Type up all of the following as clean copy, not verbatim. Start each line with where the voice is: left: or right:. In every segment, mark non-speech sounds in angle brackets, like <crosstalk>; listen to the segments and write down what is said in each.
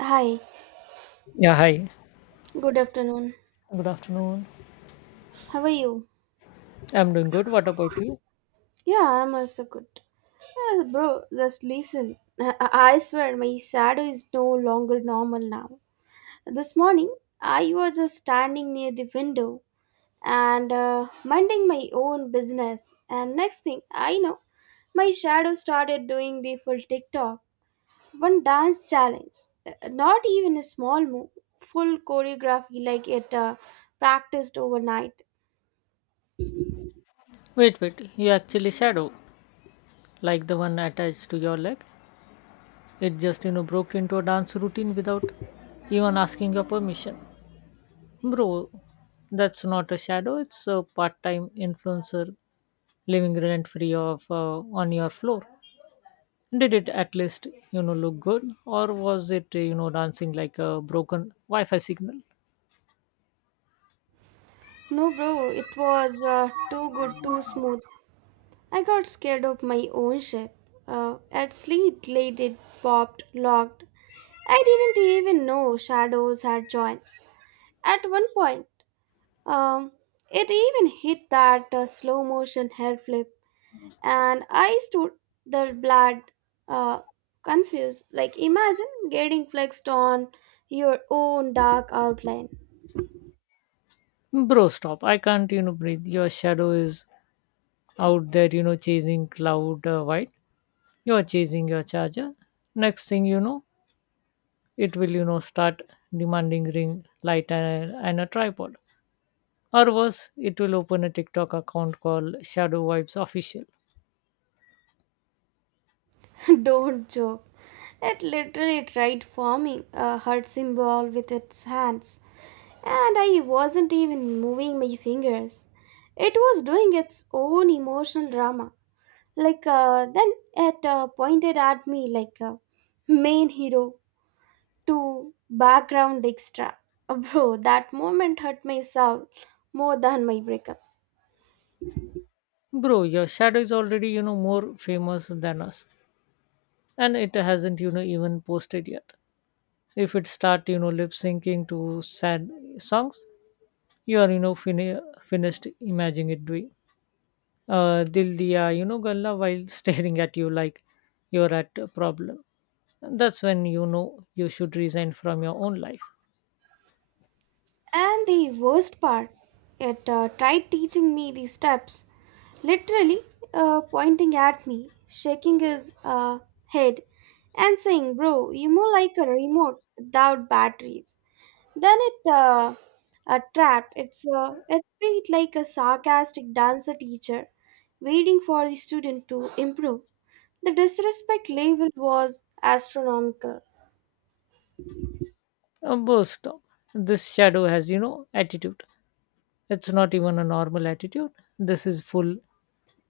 right: Hi,
left: Yeah, hi.
right: good afternoon.
left: Good afternoon.
right: How are you?
left: I'm doing good. What about you?
right: Yeah, I'm also good. Yeah, bro, just listen. I swear my shadow is no longer normal now. This morning, I was just standing near the window and minding my own business. And next thing I know, my shadow started doing the full TikTok, one dance challenge. Not even a small move, full choreography like it practiced overnight.
left: Wait, wait. You actually shadow, like the one attached to your leg. It just, broke into a dance routine without even asking your permission. Bro, that's not a shadow. It's a part-time influencer living rent-free of on your floor. Did it at least, look good, or was it, dancing like a broken Wi-Fi signal?
right: No, bro, it was too good, too smooth. I got scared of my own ship. At sleep, late, it popped, locked. I didn't even know shadows had joints. At one point, um, it even hit that slow motion hair flip, and I stood there, blood, uh, confused. Like, imagine getting flexed on your own dark outline.
left: Bro, stop. I can't, breathe. Your shadow is out there, chasing cloud white. You're chasing your charger. Next thing you know, it will, start demanding ring light and a tripod. Or worse, it will open a TikTok account called Shadow Vibes Official.
right: <laughs> Don't joke. It literally tried forming a heart symbol with its hands, and I wasn't even moving my fingers. It was doing its own emotional drama. Like, then it pointed at me like a main hero to background extra. <laughs> Bro, that moment hurt my soul more than my breakup.
left: Bro, your shadow is already, more famous than us. And it hasn't, even posted yet. If it start, lip syncing to sad songs, you are, finished imagining it doing. "Dil diya you know galla" while <laughs> staring at you like you're at a problem. That's when you know you should resign from your own life.
right: And the worst part, it tried teaching me the steps, literally pointing at me, shaking his head, and saying, Bro, you more like a remote without batteries. Then it trapped. It's it beat like a sarcastic dancer teacher, waiting for the student to improve. The disrespect level was astronomical.
left: Bo, stop. This shadow has, attitude. It's not even a normal attitude. This is full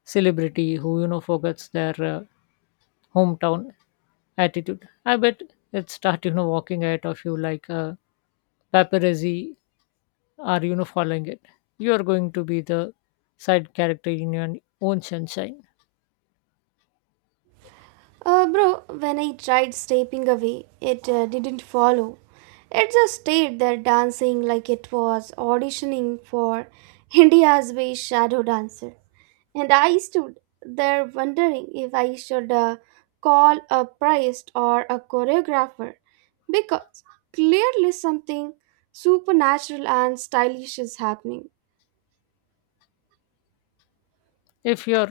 left: celebrity who, forgets their hometown attitude. I bet it start, walking ahead of you like paparazzi are, following it. You are going to be the side character in your own sunshine.
right: Bro, when I tried stepping away, it didn't follow. It just stayed there dancing like it was auditioning for <laughs> India's best shadow dancer. And I stood there wondering if I should call a priest or a choreographer because clearly something supernatural and stylish is happening.
left: If your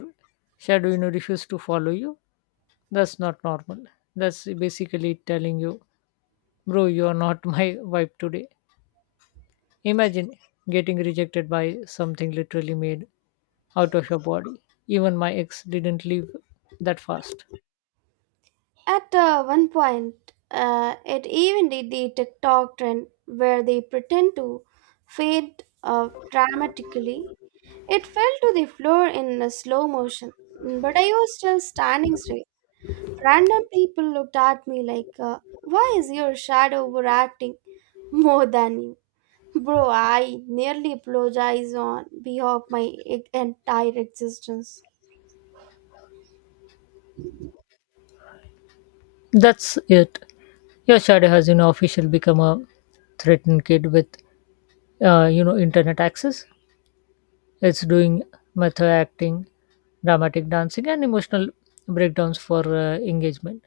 left: shadow, refuses to follow you, that's not normal. That's basically telling you, bro, you are not <laughs> my vibe today. Imagine getting rejected by something literally made out of your body. Even my ex didn't leave that fast.
right: At one point, it even did the TikTok trend where they pretend to fade dramatically. It fell to the floor in a slow motion, but I was still standing straight. Random people looked at me like, why is your shadow overacting more than you? Bro, I nearly apologize on behalf of my entire existence.
left: That's it. Your shadow has, officially become a threatened kid with, internet access. It's doing method acting, dramatic dancing, and emotional breakdowns for engagement.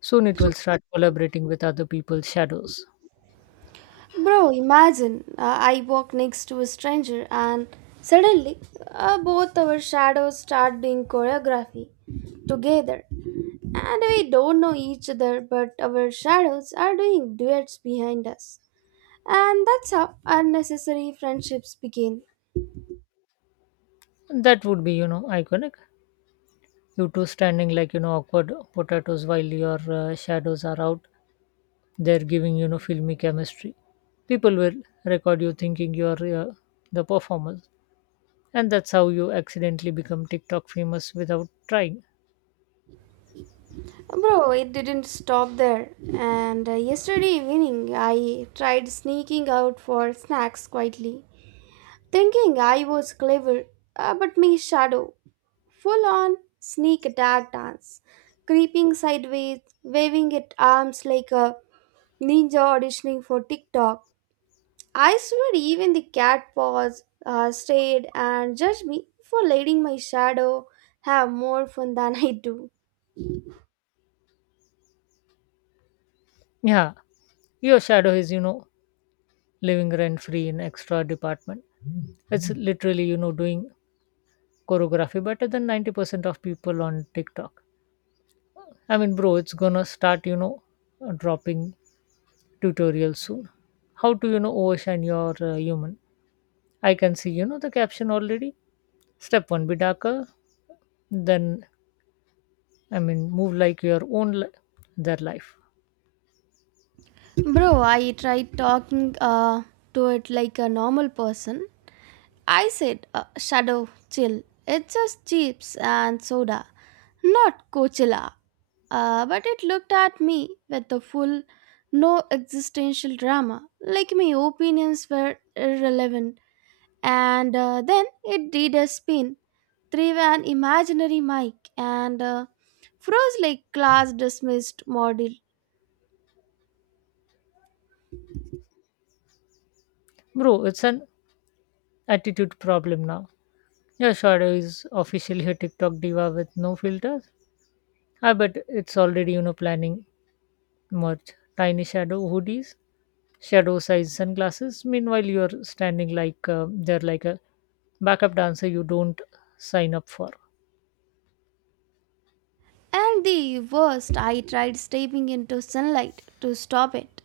left: Soon it will start collaborating with other people's shadows.
right: Bro, imagine I walk next to a stranger and suddenly both our shadows start doing choreography together. And we don't know each other, but our shadows are doing duets behind us. And that's how unnecessary friendships begin.
left: That would be, iconic. You two standing like, awkward potatoes while your shadows are out. They're giving, filmy chemistry. People will record you thinking you're the performer. And that's how you accidentally become TikTok famous without trying.
right: Bro, it didn't stop there. And yesterday evening, I tried sneaking out for snacks quietly, thinking I was clever, but my shadow full on sneak attack dance, creeping sideways, waving at arms like a ninja auditioning for TikTok. I swear, even the cat paws stared and judged me for letting my shadow have more fun than I do.
left: Yeah, your shadow is, living rent free in extra department. It's Mhm. literally, doing choreography better than 90% of people on TikTok. I mean, bro, it's gonna start, dropping tutorials soon. How to, overshine your human. I can see, the caption already. Step one, be darker. Then, I mean, move like your their life.
right: Bro, I tried talking to it like a normal person. I said, Shadow, chill. It's just chips and soda, not Coachella. But it looked at me with the full, no existential drama, like my opinions were irrelevant. And then it did a spin, threw an imaginary mic, and froze like class dismissed module.
left: Bro, it's an attitude problem now. Your shadow is officially a TikTok diva with no filters. I bet it's already, planning merch. Tiny shadow hoodies, shadow size sunglasses. Meanwhile, you're standing like they're like a backup dancer you don't sign up for.
right: And the worst, I tried stepping into sunlight to stop it.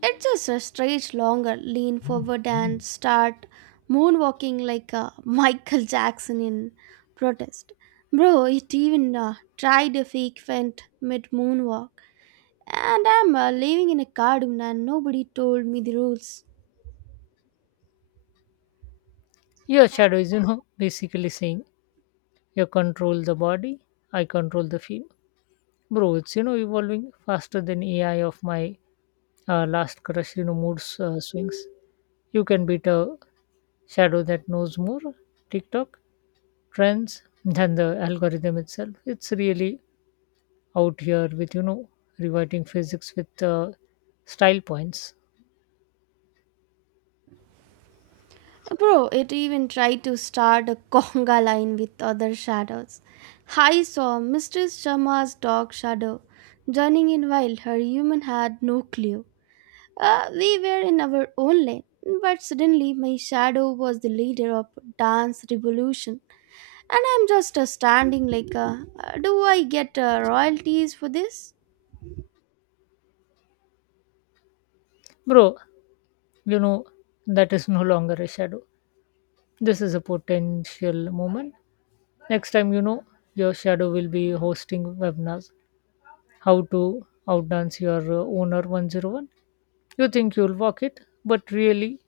right: It just stretch longer, lean forward, and start moonwalking like <laughs> Michael Jackson in protest. Bro, it even tried a fake feint mid moonwalk. And I'm living in a cartoon, and nobody told me the rules.
left: Your shadow is, <laughs> basically saying you control the body, I control the feel. Bro, it's, evolving faster than AI of my last crush, swings. You can beat a shadow that knows more, TikTok, trends, than the algorithm itself. It's really out here with, rewriting physics with style points.
right: Bro, it even tried to start a <laughs> conga line with other shadows. I saw Mistress Sharma's dog shadow, joining in while her human had no clue. We were in our own lane, but suddenly my shadow was the leader of dance revolution, and I'm just standing like, do I get royalties for this?
left: Bro, you know, that is no longer a shadow. This is a potential moment. Next time, your shadow will be hosting webinars. How to outdance your owner 101. You think you'll walk it, but really,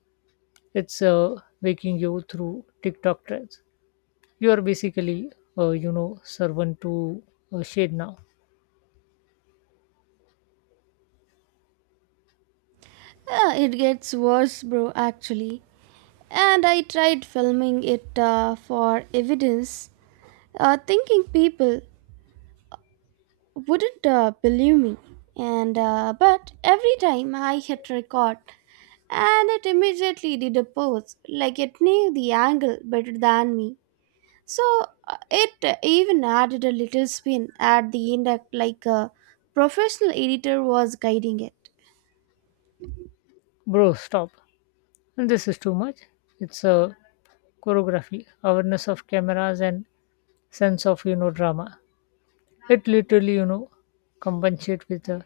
left: it's waking you through TikTok trends. You are basically, servant to shade now.
right: It gets worse, bro, actually. And I tried filming it for evidence, thinking people wouldn't believe me. And but every time I hit record, and it immediately did a pose like it knew the angle better than me. So it even added a little spin at the end, act like a professional editor was guiding it.
left: Bro, stop. And this is too much. It's a choreography, awareness of cameras, and sense of, drama. It literally, compensate with a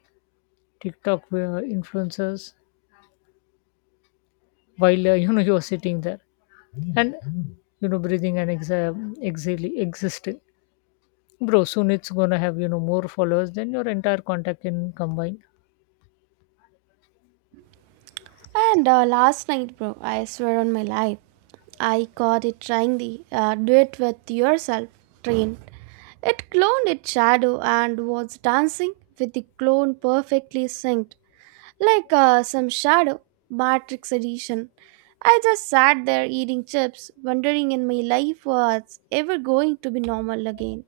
left: TikTok influencers while <laughs> you know you're sitting there and you know breathing and exam exhaling existing. Bro, soon it's gonna have you know more followers than your entire contact in combined.
right: And last night, bro, I swear on my life, I caught it trying the do it with yourself train. It cloned its shadow and was dancing with the clone perfectly synced, like some shadow Matrix edition. I just sat there eating chips, wondering if my life was ever going to be normal again.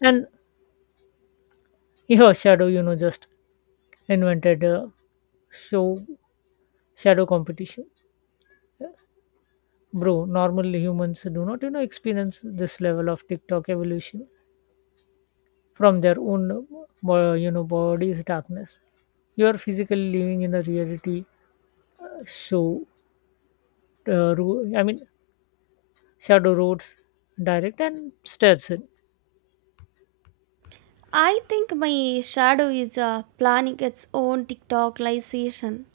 left: And your shadow, just invented a show shadow competition. Bro, normal humans do not you know experience this level of TikTok evolution from their own you know body's darkness. You are physically living in a reality show I mean shadow roads direct and stairs,
right: I think my shadow is planning its own TikTokization.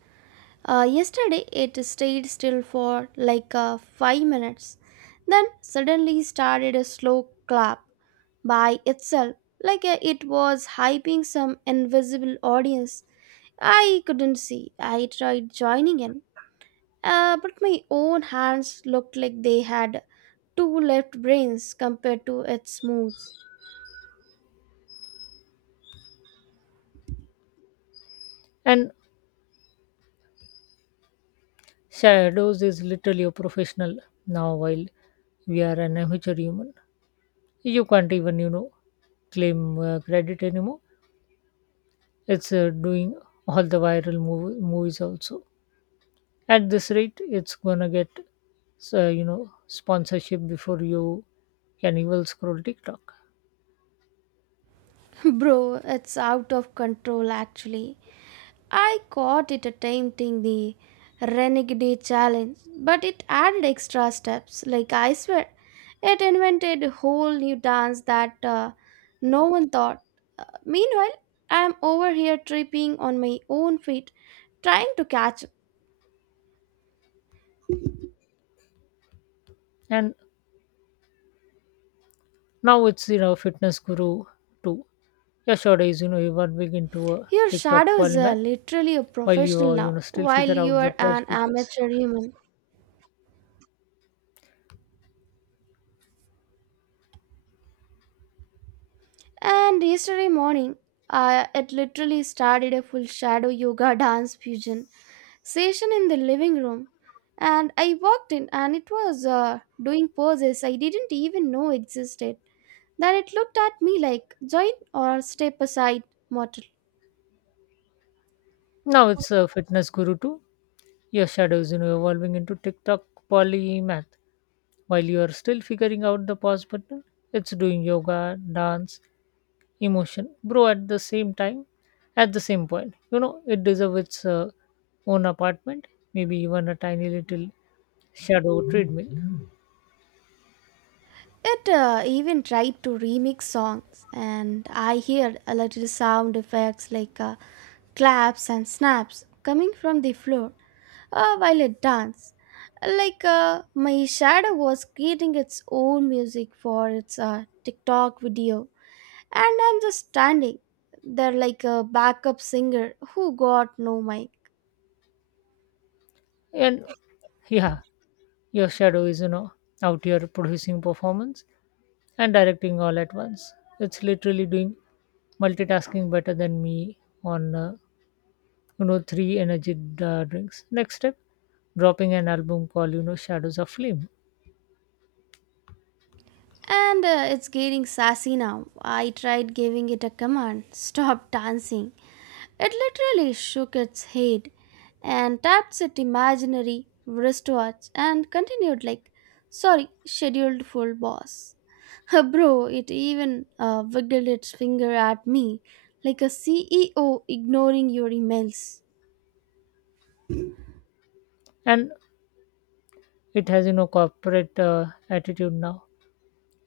right: Yesterday, it stayed still for like 5 minutes, then suddenly started a slow clap by itself, like it was hyping some invisible audience. I couldn't see. I tried joining in, but my own hands looked like they had two left brains compared to its moves.
left: And shadows is literally a professional now while we are an amateur human. You can't even you know claim credit anymore. It's doing all the viral movies also. At this rate, it's gonna get you know sponsorship before you can even scroll TikTok.
right: <laughs> Bro, it's out of control actually. I caught it attempting the Renegade challenge, but it added extra steps. Like, I swear, it invented a whole new dance that no one thought. Meanwhile, I'm over here tripping on my own feet, trying to catch up.
left: And Now it's you know fitness guru too. Yesterdays, you were big into a
right: Your
left: TikTok
right: shadow is
left: polymath
right: literally a
left: while you
right: professional
left: are you
right: now,
left: know still
right: while
left: figure
right: you
left: out the
right: are an
left: positive.
right: amateur human. And yesterday morning, it literally started a full shadow yoga <laughs> dance fusion session in the living room and I walked in and it was doing poses I didn't even know existed. Then it looked at me like, join or step aside, mortal.
left: Now it's a fitness guru too. Your shadows, evolving into TikTok polymath while you are still figuring out the pause button. It's doing yoga, dance, emotion, bro. At the same time, at the same point, it deserves its own apartment, maybe even a tiny little shadow treadmill.
right: It even tried to remix songs and I heard a little sound effects like claps and snaps coming from the floor while it danced. Like my shadow was creating its own music for its TikTok video. And I'm just standing there like a backup singer who got no mic.
left: And yeah, your shadow is you know out here producing performance and directing all at once it's literally doing multitasking better than me on you know three energy drinks next step dropping an album called you know shadows of flame
right: And it's getting sassy now. I tried giving it a command stop dancing. It literally shook its head and tapped its imaginary wristwatch and continued like, sorry, scheduled full boss. <laughs> Bro, it even wiggled its finger at me like a CEO ignoring your emails.
left: and it has you know corporate attitude now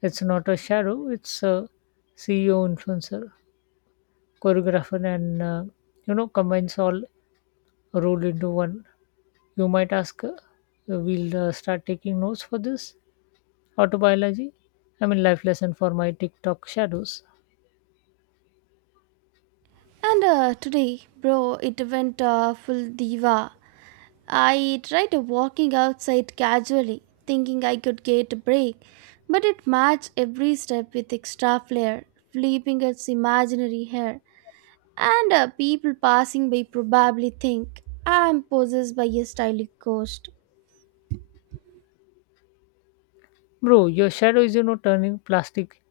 left: it's not a shadow it's a CEO influencer choreographer and you know combines all rolled into one you might ask we'll start taking notes for this Autobiology? I mean, life lesson for my TikTok shadows.
right: And today, bro, it went full diva. I tried walking outside casually, thinking I could get a break, but it matched every step with extra flair, flipping its imaginary hair. And people passing by probably think I'm possessed by a stylish ghost.
left: Bro, your shadow is, turning plastic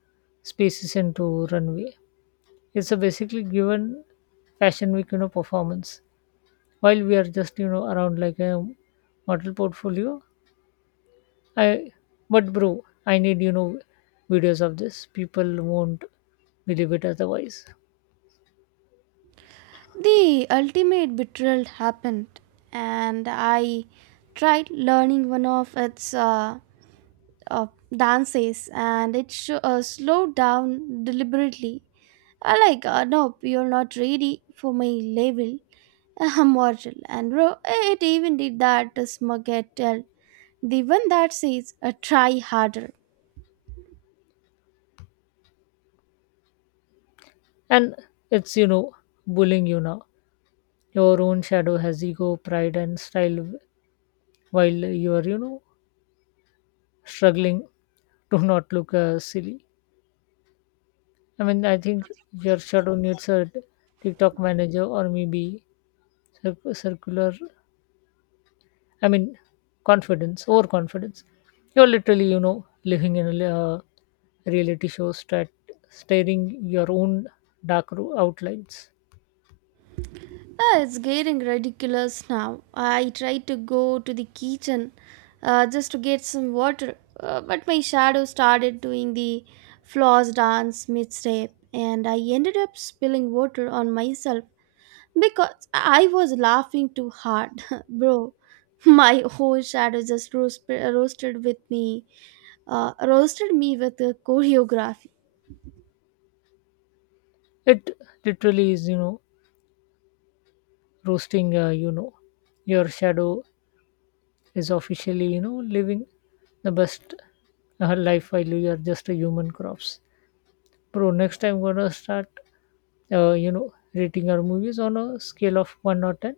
left: spaces into runway. It's a basically given fashion week, performance. While we are just, around like a model portfolio. I, but bro, I need, videos of this. People won't believe it otherwise.
right: The ultimate betrayal happened, and I tried learning one of its uh, dances and it sho slowed down deliberately. I like, nope, you're not ready for my level. I'm <laughs> mortal. And bro, it even did that to smug at tell. The one that says, try harder.
left: And it's, bullying you now. Your own shadow has ego, pride, and style, while you are, struggling do not look silly. I mean, I think your shadow needs a TikTok manager or maybe circular. I mean, confidence, overconfidence. You're literally, living in a uh, reality show, staring your own dark outlines.
right: Ah, it's getting ridiculous now. I tried to go to the kitchen just to get some water, but my shadow started doing the floss dance mid-step, and I ended up spilling water on myself because I was laughing too hard, <laughs> bro. My whole shadow just roasted with me, roasted me with the choreography.
left: It literally is, roasting. Your shadow is officially, living the best life while you are just a human corpse. Bro, next time I'm gonna start, rating our movies on a scale of one or ten,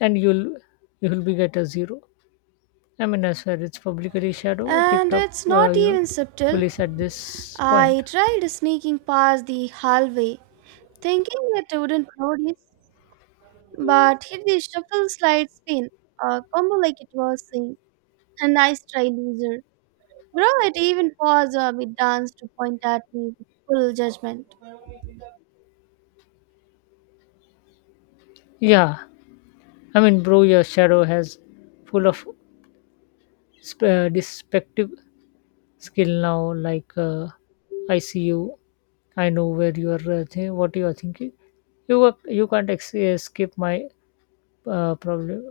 left: and you'll be get a zero. I mean, I swear it's publicly shadow
right: And
left: TikTok,
right: it's not even subtle.
left: police at this point.
right: I tried sneaking past the hallway, thinking it wouldn't notice, but hit the shuffle slide spin, a combo like it was saying, a nice try, loser. Bro, it even paused mid dance to point at me with full judgment.
left: Yeah, I mean, bro, your shadow has full of deceptive skill now. Like, I see you. I know where you are. What you are thinking. You are, you can't escape my problem.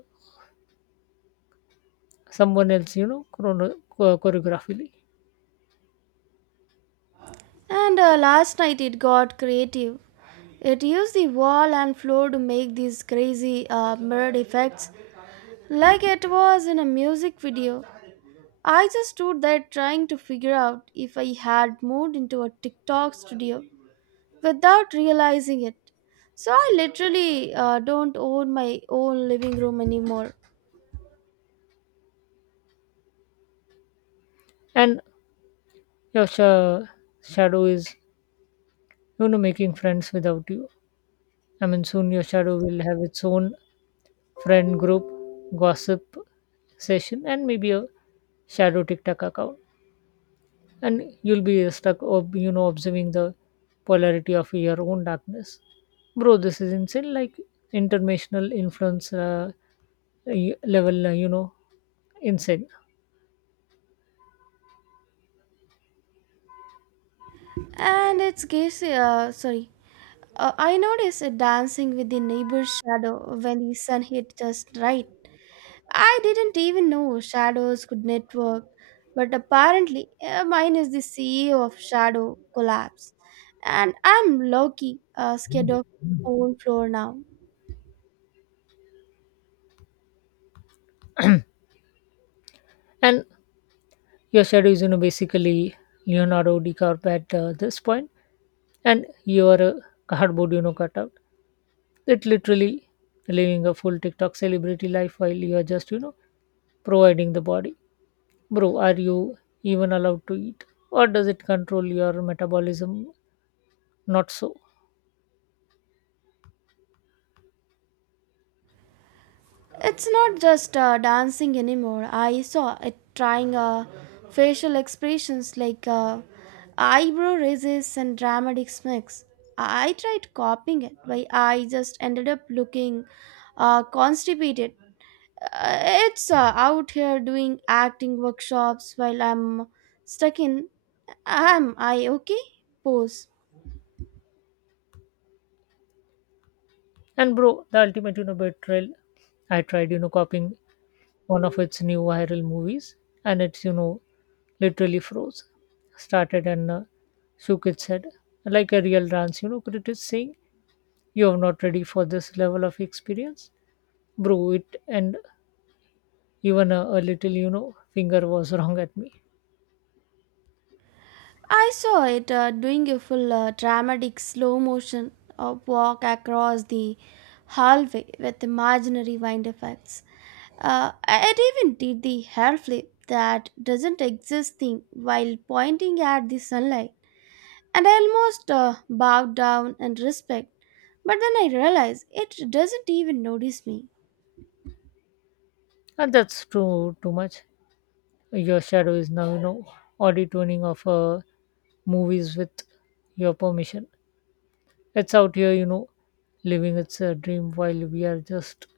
left: Someone else you know choreographically
right: And last night it got creative. It used the wall and floor to make these crazy mirrored effects, like it was in a music video. I just stood there trying to figure out if I had moved into a TikTok studio without realizing it. So I literally don't own my own living room anymore.
left: and your shadow is you know making friends without you. I mean soon your shadow will have its own friend group gossip session and maybe a shadow TikTok account and you'll be stuck you know observing the polarity of your own darkness bro this is insane like international influence level you know insane
right: And it's guess sorry. I noticed it dancing with the neighbor's shadow when the sun hit just right. I didn't even know shadows could network, but apparently mine is the CEO of Shadow Collapse, and I'm Loki, scared of my own floor now.
left: and your shadow is you know basically Leonardo DiCaprio at this point and you your cardboard you know cutout it literally living a full TikTok celebrity life while you are just you know providing the body bro are you even allowed to eat or does it control your metabolism not so.
right: It's not just dancing anymore. I saw it trying facial expressions like eyebrow raises and dramatic smacks. I tried copying it, but I just ended up looking constipated. Uh, it's out here doing acting workshops while I'm stuck in. Am I okay? Pose.
left: And bro, the ultimate, betrayal. I tried, copying one of its new viral movies, and it's, literally froze, started and shook its head like a real dance, critic saying you are not ready for this level of experience, bro. It and even a little, finger was <laughs> wrong at me,
right: I saw it doing a full dramatic slow motion of walk across the hallway with imaginary wind effects. It even did the hair flip that doesn't exist thing while pointing at the sunlight. And I almost bowed down in respect, but then I realized it doesn't even notice me.
left: and that's too too much. Your shadow is now, auditioning of movies with your permission. It's out here, living its a dream while we are just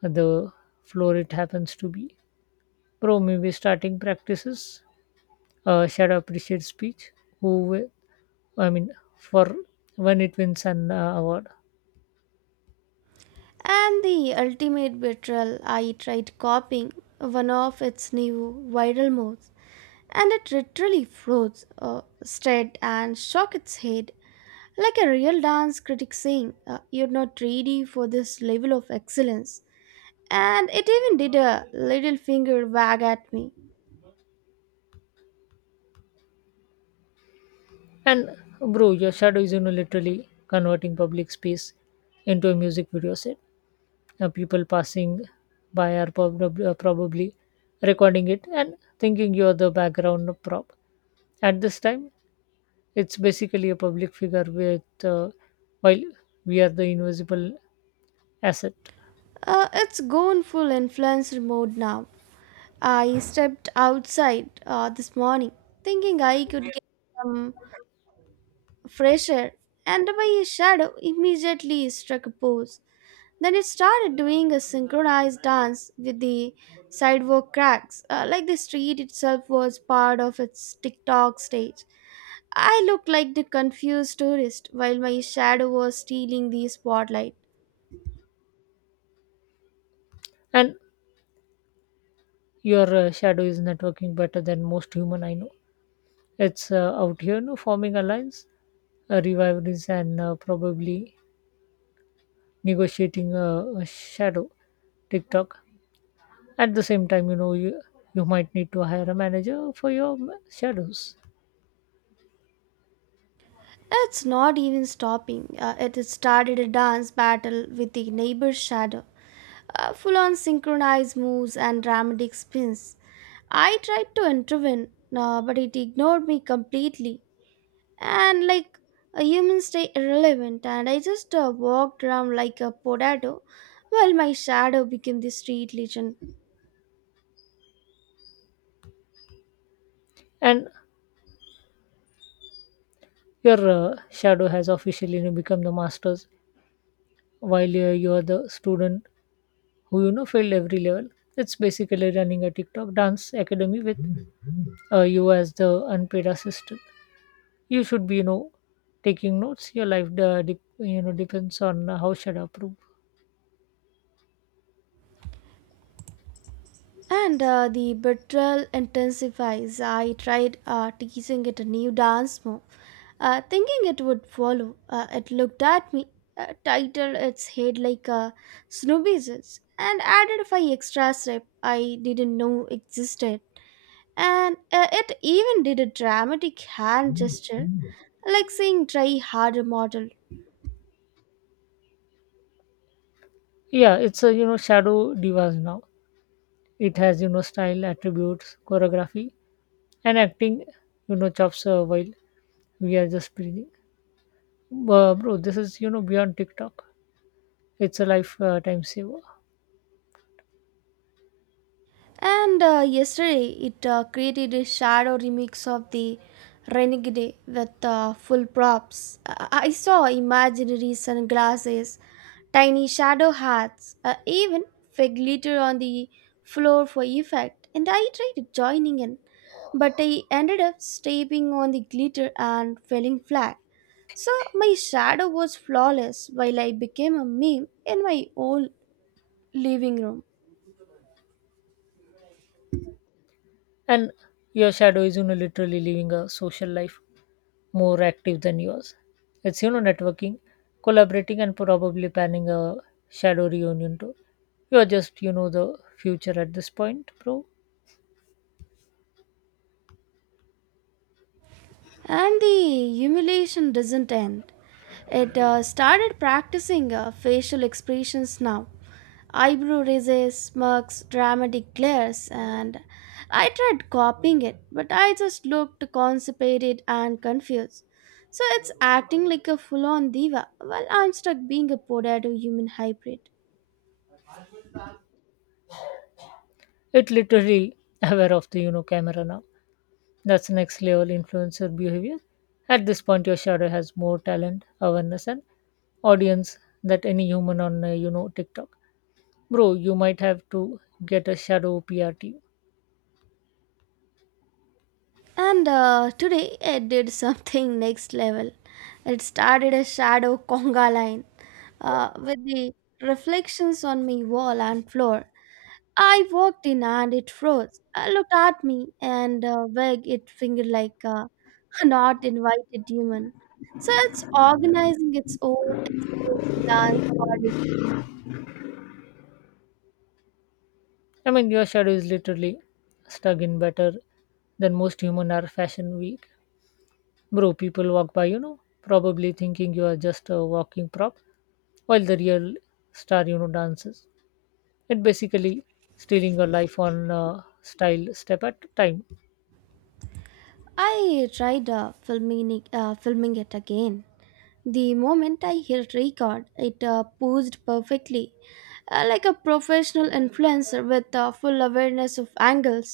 left: the floor it happens to be. Bro, maybe starting practices, shadow appreciate speech, who, wi- I mean, for when it wins an award.
right: And the ultimate betrayal, I tried copying one of its new viral moves, and it literally froze, stared, and shook its head like a real dance critic saying, you're not ready for this level of excellence. And it even did a little finger wag at me.
left: And bro, your shadow is, literally converting public space into a music video set. People passing by are probably recording it and thinking you're the background prop. At this time, it's basically a public figure with while we are the invisible asset.
right: It's gone full influencer mode now. I stepped outside this morning thinking I could get some fresh air, and my shadow immediately struck a pose. Then it started doing a synchronized dance with the sidewalk cracks, like the street itself was part of its TikTok stage. I looked like the confused tourist while my shadow was stealing the spotlight.
left: And your shadow is networking better than most human I know. It's out here no forming alliance, rivalries, and probably negotiating a shadow TikTok. At the same time, you know you might need to hire a manager for your shadows,
right: It's not even stopping. It started a dance battle with the neighbor's shadow, full on synchronized moves and dramatic spins. I tried to intervene, but it ignored me completely. And like a human stay irrelevant, and I just walked around like a potato while my shadow became the street legend.
left: and your shadow has officially you know, become the masters, while you are the student who you know filled every level. It's basically running a TikTok dance academy with you as the unpaid assistant. You should be you know taking notes. Your life dep you know depends on how Shada approve.
right: And the betrayal intensifies. I tried teasing it a new dance move, thinking it would follow. It looked at me, titled its head like a snoobies, and added a five extra steps I didn't know existed. And it even did a dramatic hand gesture, like saying, try harder, model.
left: Yeah, it's a you know shadow divas now. It has you know style, attributes, choreography, and acting. You know chops while we are just breathing. Bro, this is you know beyond TikTok. It's a lifetime saver.
right: And yesterday it created a shadow remix of the Renegade with full props. I saw imaginary sunglasses, tiny shadow hats, even fake glitter on the floor for effect. And I tried joining in, but I ended up stepping on the glitter and falling flat. So my shadow was flawless while I became a meme in my own living room.
left: And your shadow is, literally living a social life more active than yours. It's, networking, collaborating, and probably planning a shadow reunion too. You're just, the future at this point, bro.
right: And the humiliation doesn't end. It started practicing facial expressions now. Eyebrow raises, smirks, dramatic glares, and I tried copying it, but I just looked constipated and confused. So it's acting like a full on diva while I'm stuck being a potato human hybrid.
left: It literally <laughs> aware of the, camera now. That's next level influencer behavior. At this point, your shadow has more talent, awareness, and audience that any human on, TikTok. Bro, you might have to get a shadow PR team.
right: And today I did something <laughs> next level. It started a shadow conga line with the reflections on my wall and floor. I walked in and it froze. It looked at me and wagged its finger like a <laughs> not invited human. So it's organizing its own exclusive dance party.
left: I mean, your shadow is literally stuck in better than most human are fashion week. Bro, people walk by, probably thinking you are just a walking prop, while the real star, dances. It basically stealing your life on style step at a time.
right: I tried filming, filming it again. The moment I hit record, it posed perfectly, like a professional influencer with full awareness of angles.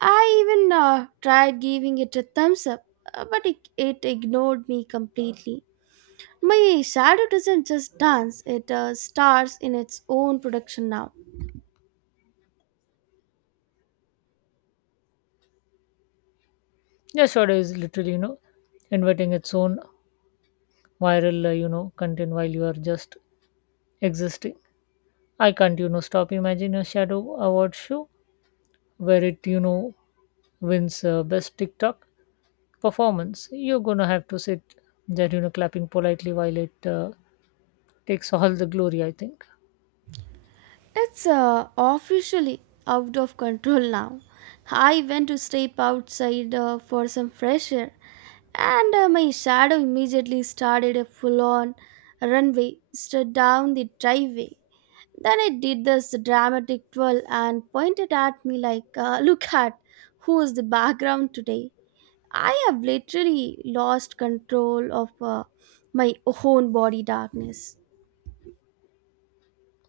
right: I even tried giving it a thumbs up, but it ignored me completely. My shadow doesn't just dance, it stars in its own production now.
left: Your shadow is literally, inventing its own viral, content while you are just existing. I can't, stop imagining a shadow award show where it you know wins best TikTok performance, you're gonna have to sit there, clapping politely while it takes all the glory. I think
right: It's officially out of control now. I went to step outside for some fresh air, and my shadow immediately started a full on runway straight down the driveway. Then it did this dramatic twirl and pointed at me like, <laughs> look at who is the background today. I have literally lost control of my own body darkness.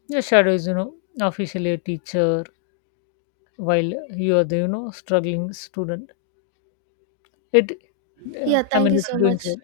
left: your shadow is you know officially a teacher while you are the you know struggling student. It,
right: Yeah,
left: I
right: thank
left: mean,
right: you
left: it's
right: so
left: doing
right: much.
left: great.